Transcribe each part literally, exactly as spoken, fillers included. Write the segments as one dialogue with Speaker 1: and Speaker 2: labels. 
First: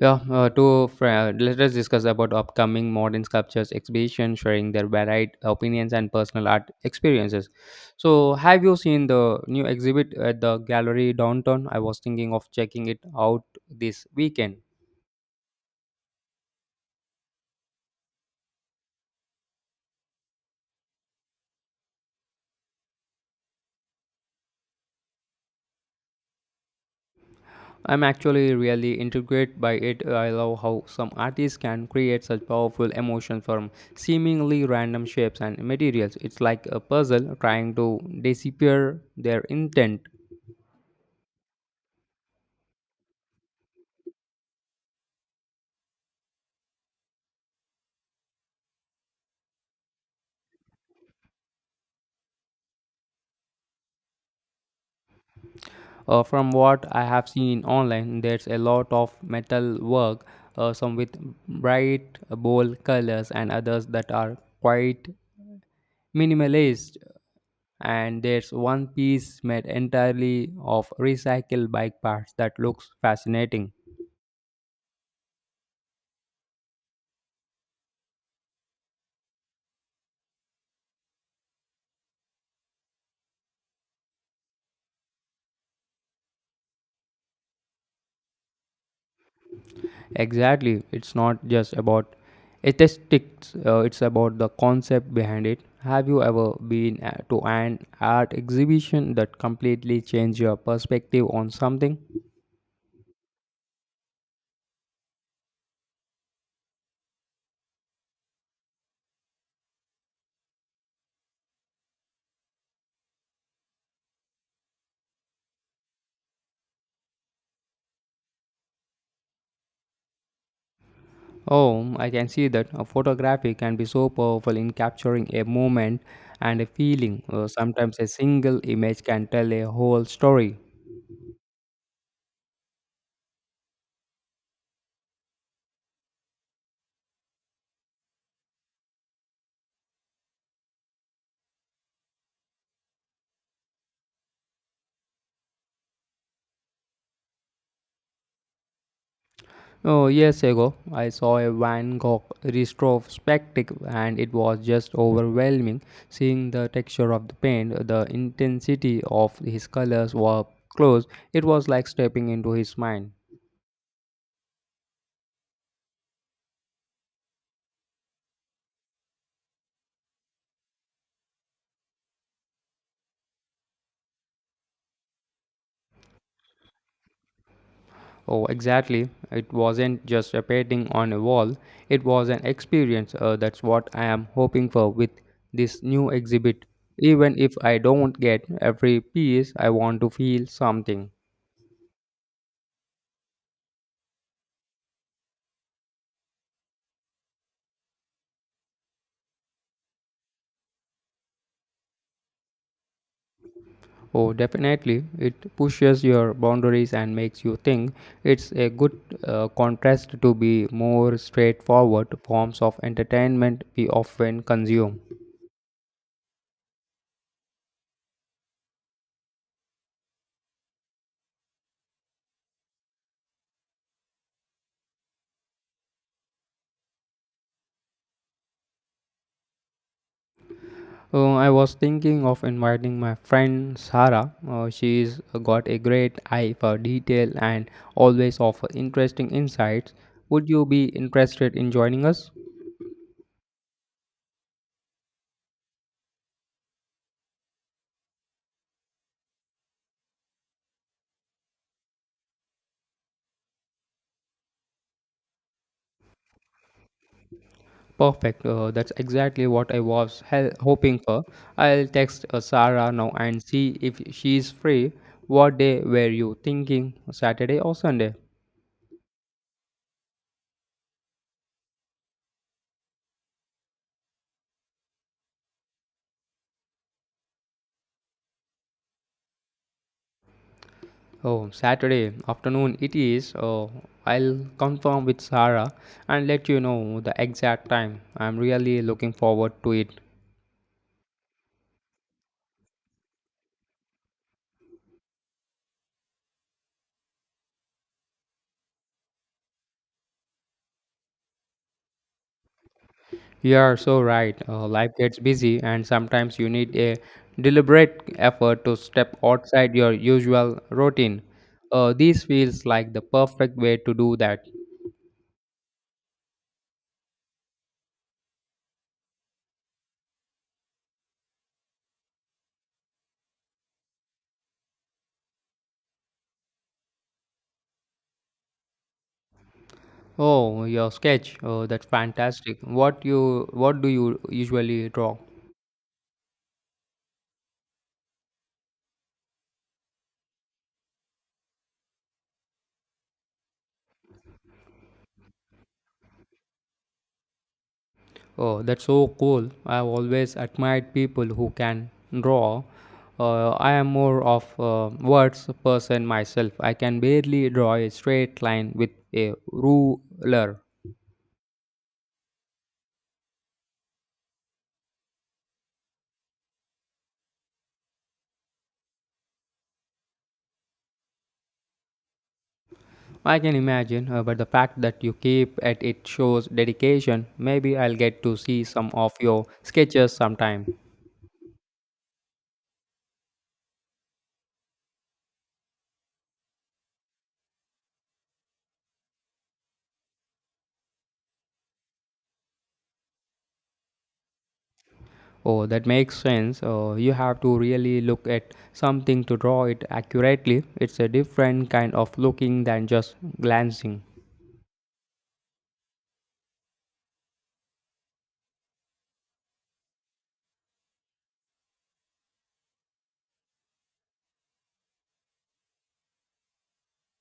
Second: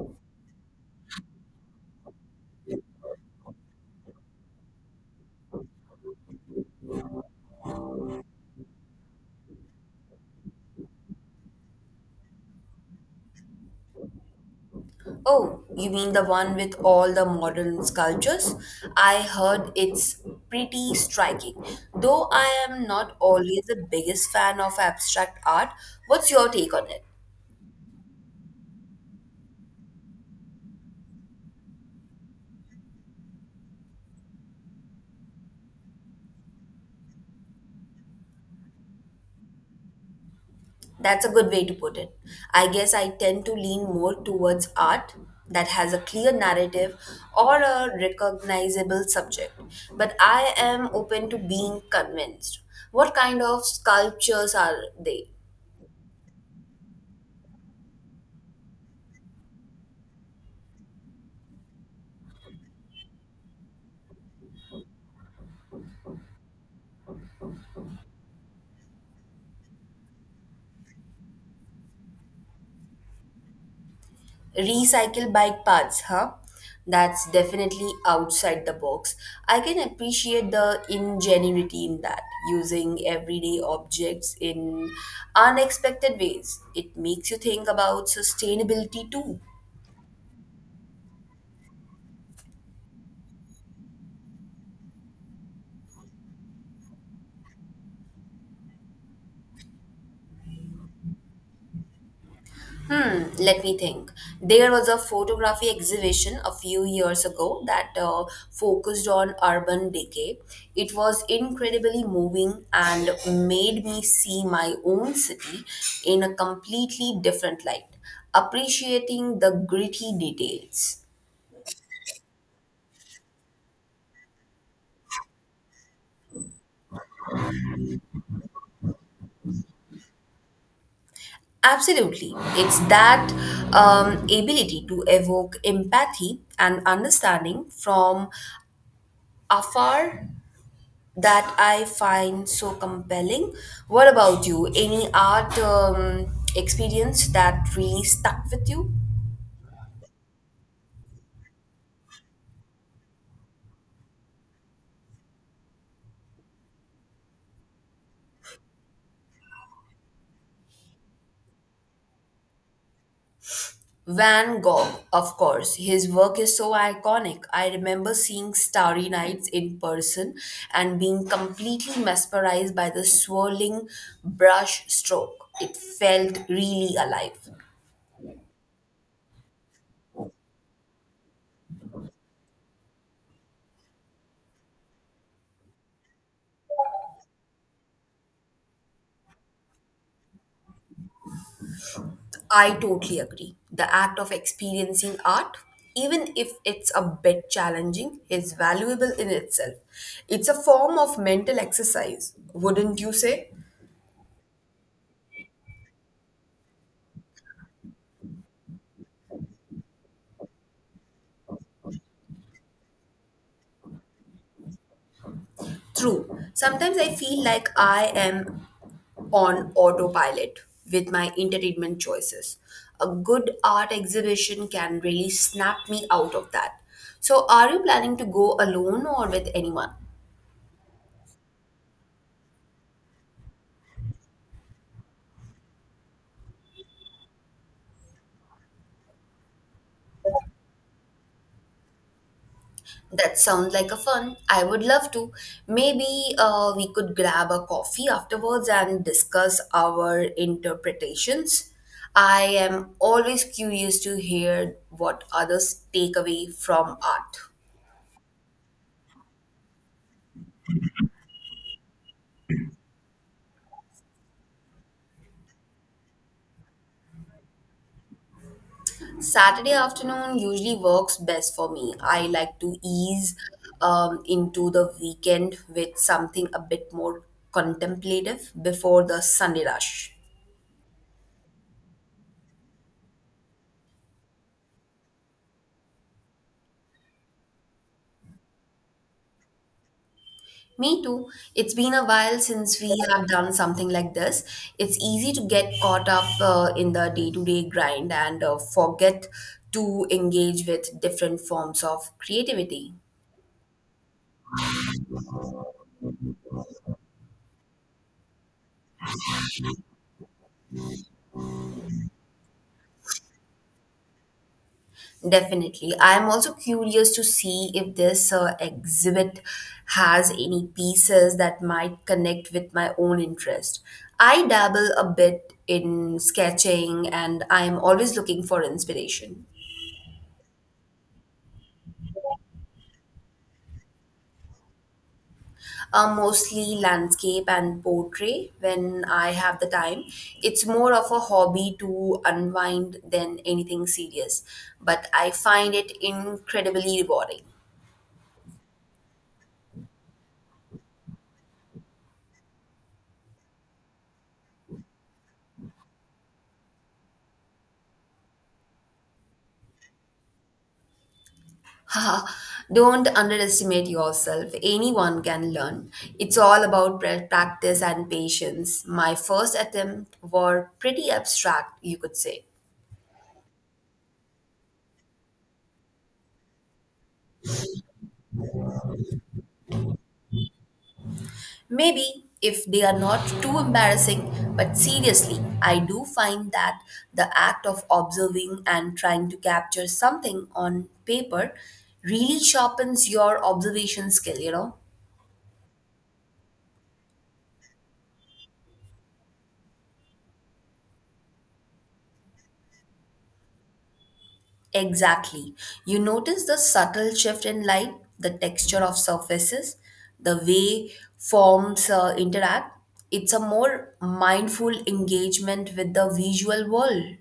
Speaker 1: Yeah, uh, to fr- let us discuss about upcoming modern sculptures exhibition, sharing their varied opinions and personal art experiences. So, have you seen the new exhibit at the gallery downtown? I was thinking of checking it out this weekend.
Speaker 2: Oh, you mean the one with all the modern sculptures? I heard it's pretty striking. Though I am not always the biggest fan of abstract art, what's your take on it?
Speaker 1: I'm actually really intrigued by it. I love how some artists can create such powerful emotions from seemingly random shapes and materials. It's like a puzzle trying to decipher their intent.
Speaker 2: That's a good way to put it. I guess I tend to lean more towards art that has a clear narrative or a recognizable subject, but I am open to being convinced. What kind of sculptures are they?
Speaker 1: Uh, from what I have seen online, there's a lot of metal work, uh, some with bright, bold colors, and others that are quite minimalist. And there's one piece made entirely of recycled bike parts that looks fascinating.
Speaker 2: Recycle bike paths, huh? That's definitely outside the box. I can appreciate the ingenuity in that, using everyday objects in unexpected ways. It makes you think about sustainability too.
Speaker 1: Exactly, it's not just about aesthetics, uh, it's about the concept behind it. Have you ever been uh, to an art exhibition that completely changed your perspective on something?
Speaker 2: Hmm, let me think. There was a photography exhibition a few years ago that uh, focused on urban decay. It was incredibly moving and made me see my own city in a completely different light, appreciating the gritty details.
Speaker 1: Oh, I can see that a photography can be so powerful in capturing a moment and a feeling. Uh, sometimes a single image can tell a whole story.
Speaker 2: Absolutely. It's that um, ability to evoke empathy and understanding from afar that I find so compelling. What about you? Any art um, experience that really stuck with you?
Speaker 1: Oh, years ago, I saw a Van Gogh retrospective and it was just overwhelming. Seeing the texture of the paint, the intensity of his colors were close, it was like stepping into his mind.
Speaker 2: Van Gogh, of course. His work is so iconic. I remember seeing Starry Nights in person and being completely mesmerized by the swirling brush stroke. It felt really alive.
Speaker 1: Oh, exactly. It wasn't just a painting on a wall, it was an experience. Uh, that's what I am hoping for with this new exhibit. Even if I don't get every piece, I want to feel something.
Speaker 2: I totally agree. The act of experiencing art, even if it's a bit challenging, is valuable in itself. It's a form of mental exercise, wouldn't you say?
Speaker 1: Oh, definitely. It pushes your boundaries and makes you think. It's a good uh, contrast to be more straightforward forms of entertainment we often consume.
Speaker 2: True. Sometimes I feel like I am on autopilot with my entertainment choices. A good art exhibition can really snap me out of that. So, are you planning to go alone or with anyone?
Speaker 1: Uh, I was thinking of inviting my friend Sarah. Uh, she's got a great eye for detail and always offer interesting insights. Would you be interested in joining us?
Speaker 2: That sounds like a fun. I would love to. Maybe uh, we could grab a coffee afterwards and discuss our interpretations. I am always curious to hear what others take away from art.
Speaker 1: Perfect. Uh, that's exactly what I was hel- hoping for. I'll text uh, Sarah now and see if she's free. What day were you thinking? Saturday or Sunday?
Speaker 2: Saturday afternoon usually works best for me. I like to ease um, into the weekend with something a bit more contemplative before the Sunday rush.
Speaker 1: Oh, Saturday afternoon it is. Oh, I'll confirm with Sarah and let you know the exact time. I'm really looking forward to it.
Speaker 2: Me too. It's been a while since we have done something like this. It's easy to get caught up uh, in the day-to-day grind and uh, forget to engage with different forms of creativity.
Speaker 1: You are so right. Uh, life gets busy, and sometimes you need a deliberate effort to step outside your usual routine. Uh, this feels like the perfect way to do that.
Speaker 2: Definitely. I'm also curious to see if this uh, exhibit has any pieces that might connect with my own interest. I dabble a bit in sketching and I'm always looking for inspiration.
Speaker 1: Oh, your sketch. Oh, that's fantastic. What you what do you usually draw?
Speaker 2: Uh, mostly landscape and portrait when I have the time. It's more of a hobby to unwind than anything serious, but I find it incredibly rewarding.
Speaker 1: Oh, that's so cool. I've always admired people who can draw. Uh, I am more of a words person myself. I can barely draw a straight line with a ruler.
Speaker 2: Haha, don't underestimate yourself. Anyone can learn. It's all about pra- practice and patience. My first attempt were pretty abstract, you could say.
Speaker 1: I can imagine, uh, but the fact that you keep at it shows dedication. Maybe I'll get to see some of your sketches sometime.
Speaker 2: Maybe if they are not too embarrassing, but seriously, I do find that the act of observing and trying to capture something on paper really sharpens your observation skill, you know?
Speaker 1: Oh, that makes sense. Uh, you have to really look at something to draw it accurately. It's a different kind of looking than just glancing.
Speaker 2: Exactly. You notice the subtle shift in light, the texture of surfaces, the way forms uh, interact. It's a more mindful engagement with the visual world.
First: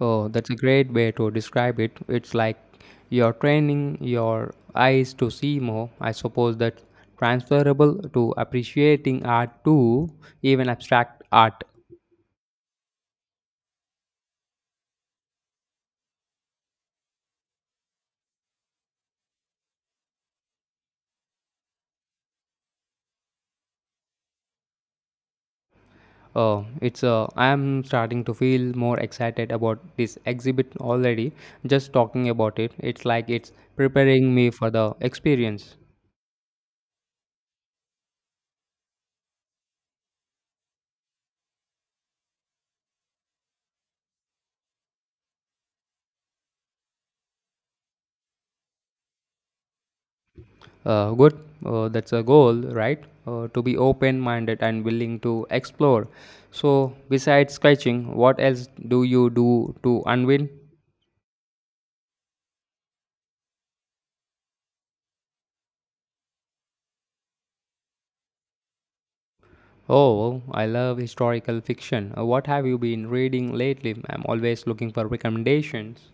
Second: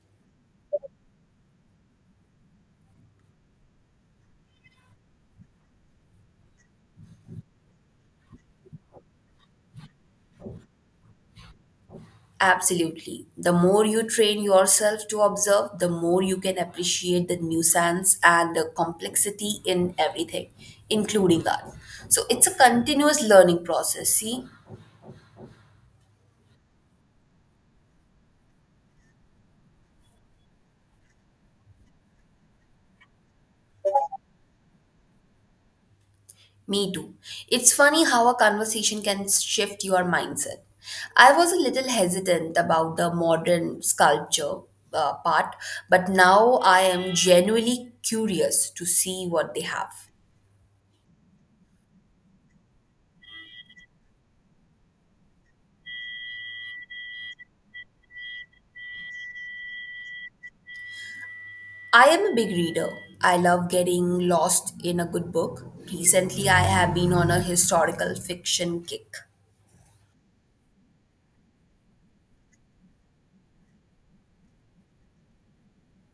Speaker 1: Oh, that's a great way to describe it. It's like you're training your eyes to see more. I suppose that's transferable to appreciating art too, even abstract art.
Speaker 2: Absolutely. The more you train yourself to observe, the more you can appreciate the nuisance and the complexity in everything, including art. So it's a continuous learning process. See,
Speaker 1: Oh, it's uh, I'm starting to feel more excited about this exhibit already. Just talking about it, it's like it's preparing me for the experience.
Speaker 2: me too. It's funny how a conversation can shift your mindset. I was a little hesitant about the modern sculpture uh, part, but now I am genuinely curious to see what they have.
Speaker 1: Uh, good. Uh, that's a goal, right? Uh, to be open minded and willing to explore. So, besides sketching, what else do you do to unwind?
Speaker 2: I am a big reader. I love getting lost in a good book. Recently, I have been on a historical fiction kick.
Speaker 1: Oh, I love historical fiction. Uh, what have you been reading lately? I'm always looking for recommendations.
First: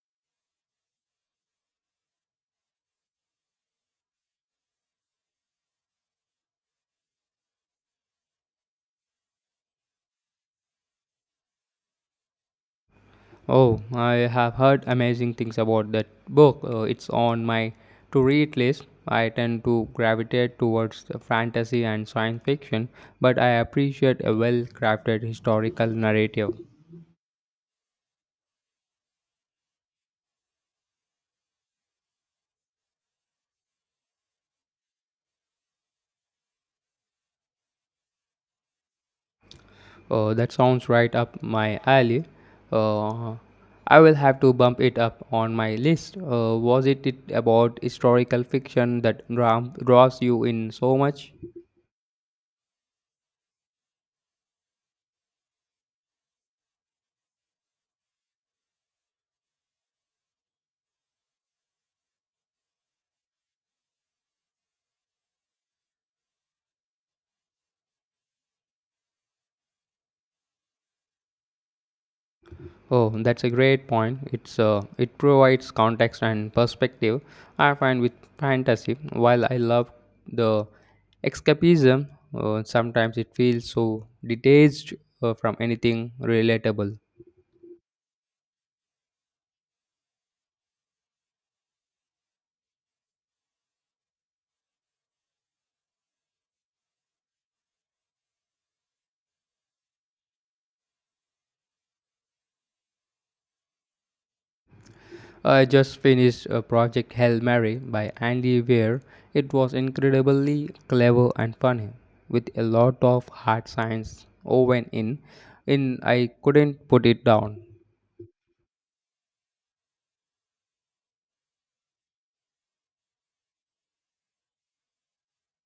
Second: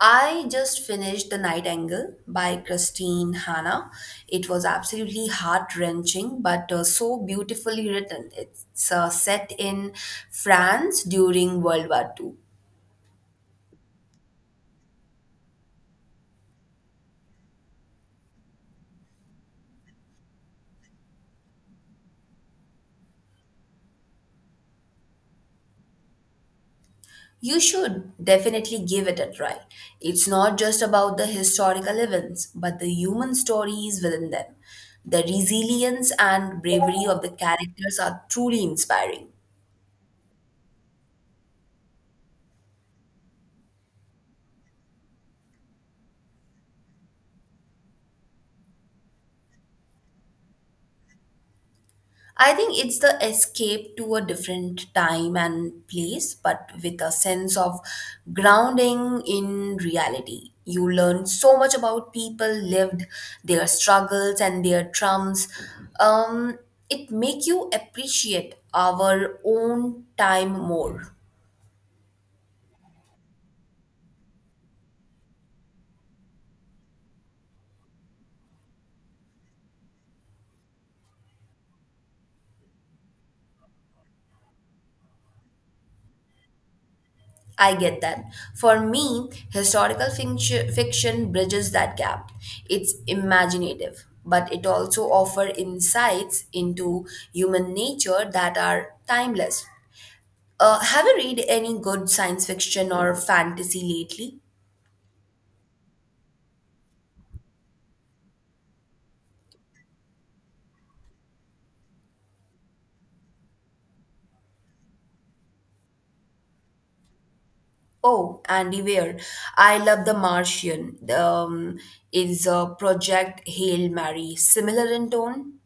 Speaker 2: I just finished The Night Angle by Christine Hanna. It was absolutely heart wrenching, but uh, so beautifully written. It's uh, set in France during World War Two.
Speaker 1: Oh, I have heard amazing things about that book. Uh, it's on my to read list. I tend to gravitate towards the fantasy and science fiction, but I appreciate a well crafted historical narrative.
Speaker 2: You should definitely give it a try. It's not just about the historical events, but the human stories within them. The resilience and bravery of the characters are truly inspiring.
Speaker 1: Uh, that sounds right up my alley. Uh, I will have to bump it up on my list. Uh, was it, it about historical fiction that dra- draws you in so much?
Speaker 2: I think it's the escape to a different time and place, but with a sense of grounding in reality. You learn so much about people lived, their struggles and their trumps. Um, it make you appreciate our own time more.
Speaker 1: Oh, that's a great point. It's uh, it provides context and perspective. I find with fantasy, while I love the escapism, uh, sometimes it feels so detached uh, from anything relatable.
Speaker 2: I get that. For me, historical fiction, fiction bridges that gap. It's imaginative, but it also offers insights into human nature that are timeless. Uh, have you read any good science fiction or fantasy lately?
Speaker 1: I just finished a project Hail Mary by Andy Weir. It was incredibly clever and funny, with a lot of hard science woven in. In I couldn't put it down.
Speaker 2: Oh, Andy Weir. I love The Martian. Um, is a Project Hail Mary similar in tone?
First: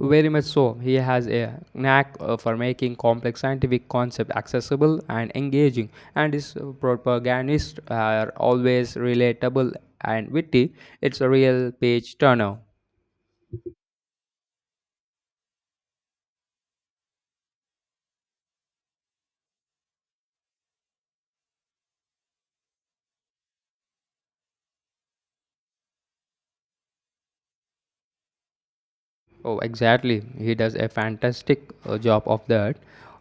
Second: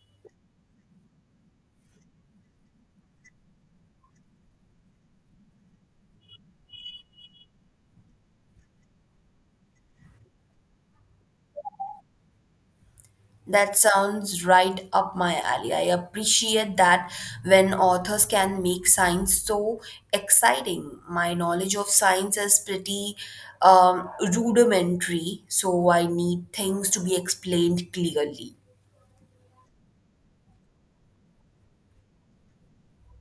Speaker 1: Very much so, he has a knack uh, for making complex scientific concepts accessible and engaging, and his protagonists are always relatable and witty. It's a real page turner.
Speaker 2: That sounds right up my alley. I appreciate that when authors can make science so exciting. My knowledge of science is pretty um, rudimentary, so I need things to be explained clearly.
Speaker 1: Oh, exactly. He does a fantastic uh, job of that.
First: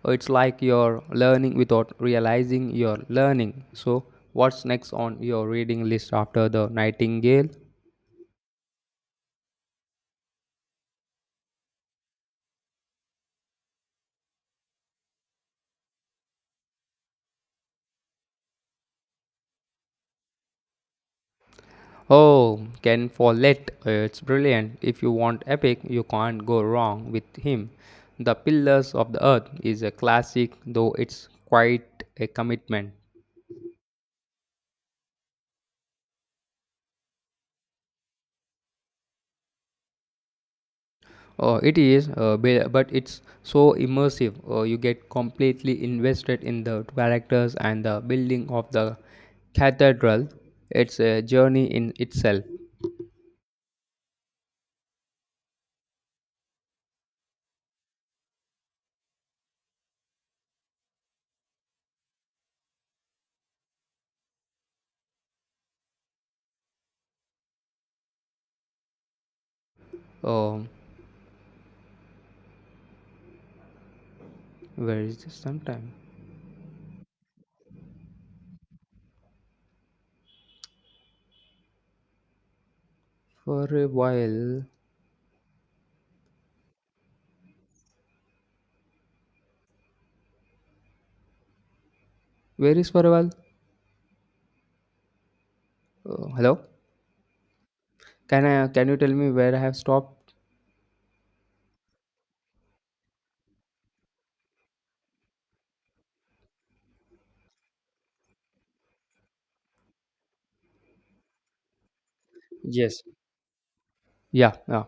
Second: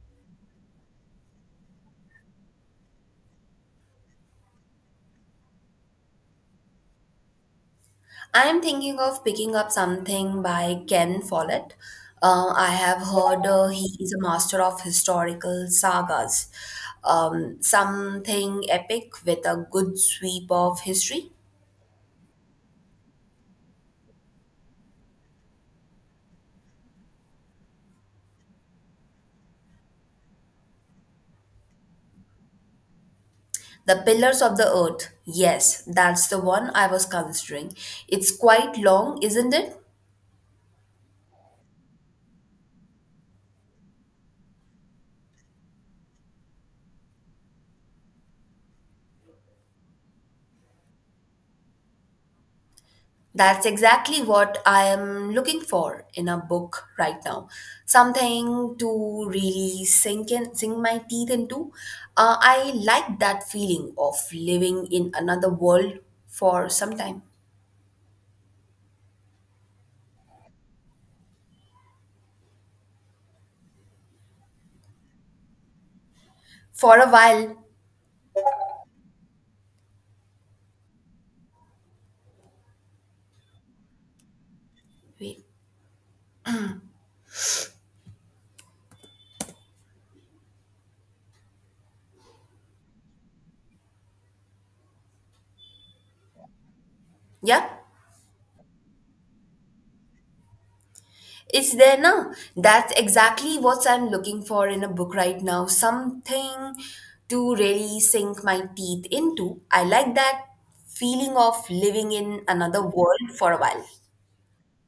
Speaker 1: Uh, It's like you're learning without realizing you're learning. So, what's next on your reading list after The Nightingale?
Speaker 2: I am thinking of picking up something by Ken Follett. Uh, I have heard uh, he is a master of historical sagas. Um, something epic with a good sweep of history.
Speaker 1: Oh, Ken Follett. Uh, It's brilliant. If you want epic, you can't go wrong with him. The Pillars of the Earth is a classic, though it's quite a commitment.
Speaker 2: The Pillars of the Earth. Yes, that's the one I was considering. It's quite long, isn't it?
Speaker 1: Uh, it is, uh, be- but it's so immersive. Uh, you get completely invested in the characters and the building of the cathedral. It's a journey in itself.
Speaker 2: That's exactly what I am looking for in a book right now. Something to really sink in, sink my teeth into. Uh, I like that feeling of living in another world for some time,
Speaker 1: Um, where is this sometime?
Speaker 2: for a while.
Speaker 1: For a while.
Speaker 2: Wait,
Speaker 1: Where is for a while? Uh, hello?
Speaker 2: yeah.
Speaker 1: Can I? Can you tell me where I have stopped?
Speaker 2: It's there now. That's exactly what I'm looking for in a book right now. Something to really sink my teeth into. I like that feeling of living in another
Speaker 1: Yes.
Speaker 2: world for a while.
Speaker 1: Yeah, yeah.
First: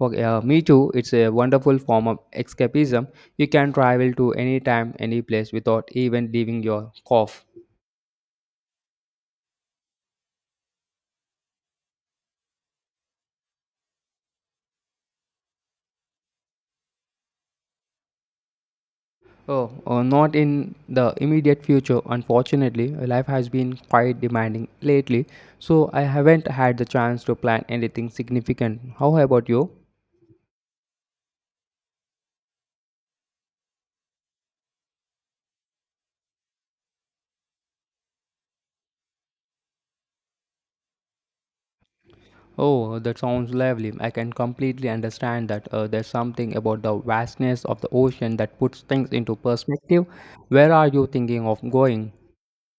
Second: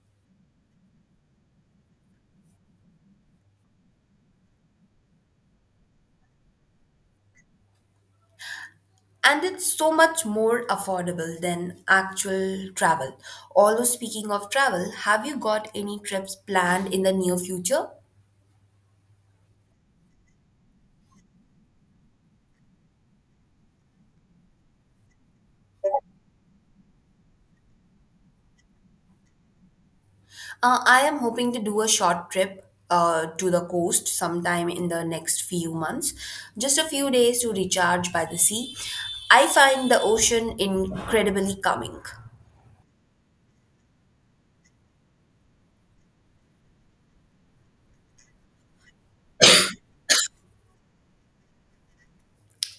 Speaker 1: Okay. Uh, me too. It's a wonderful form of escapism. You can travel to any time, any place without even leaving your cove.
Speaker 2: And it's so much more affordable than actual travel. Although, speaking of travel, have you got any trips planned in the near future?
Speaker 1: Oh, uh, not in the immediate future, unfortunately. Life has been quite demanding lately, so I haven't had the chance to plan anything significant. How about you?
Speaker 2: Uh, I am hoping to do a short trip uh, to the coast sometime in the next few months. Just a few days to recharge by the sea. I find the ocean incredibly calming.
Speaker 1: Oh, that sounds lovely. I can completely understand that uh, there's something about the vastness of the ocean that puts things into perspective. Where are you thinking of going?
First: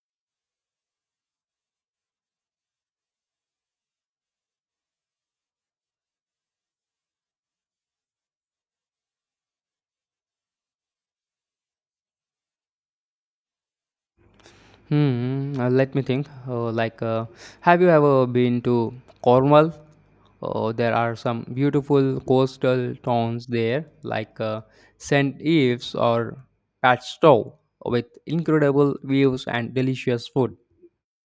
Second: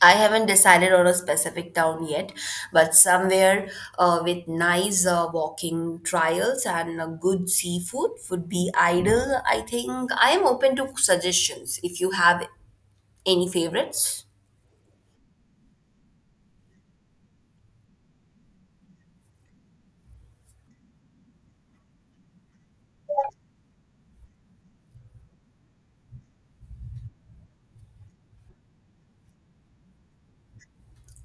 Speaker 2: I haven't decided on a specific town yet, but somewhere uh, with nice uh, walking trails and uh, good seafood would be ideal, I think. I am open to suggestions if you have any favorites.
Speaker 1: Hmm. Uh, let me think. Uh, like, uh, have you ever been to Cornwall? Uh, there are some beautiful coastal towns there, like uh, Saint Ives or Padstow, with incredible views and delicious food.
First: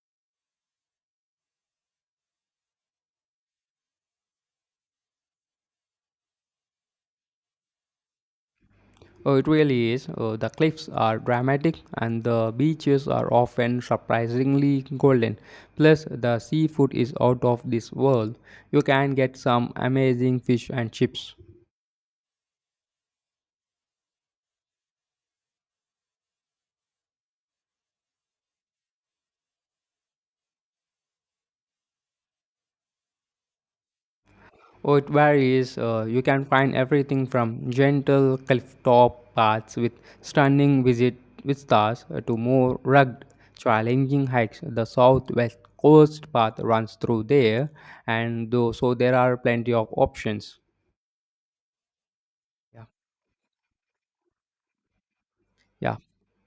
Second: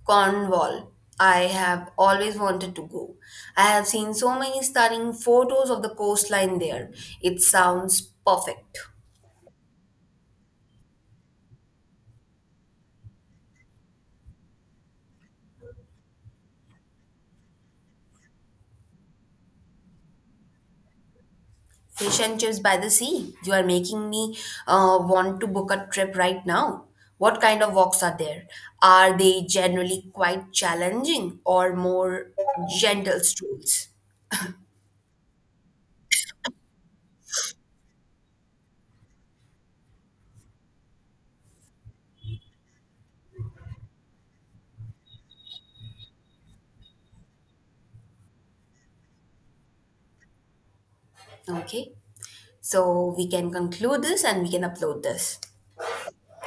Speaker 2: Cornwall. I have always wanted to go. I have seen so many stunning photos of the coastline there. It sounds perfect.
Speaker 1: Oh, it really is. Uh, the cliffs are dramatic and the beaches are often surprisingly golden. Plus, the seafood is out of this world. You can get some amazing fish and chips.
Speaker 2: Fish and chips by the sea. You are making me uh, want to book a trip right now. What kind of walks are there? Are they generally quite challenging or more gentle strolls?
Speaker 1: Oh, it varies. Uh, you can find everything from gentle cliff-top paths with stunning visit vistas uh, to more rugged, challenging hikes. The southwest coast path runs through there, and though, so there are plenty of options.
Speaker 2: Okay,
Speaker 1: Yeah,
Speaker 2: so we can conclude this and we can upload this.
Speaker 1: yeah.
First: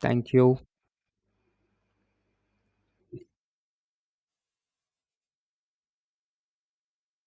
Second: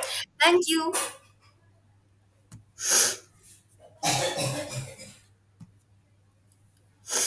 Speaker 1: Thank you.
Speaker 2: Thank you.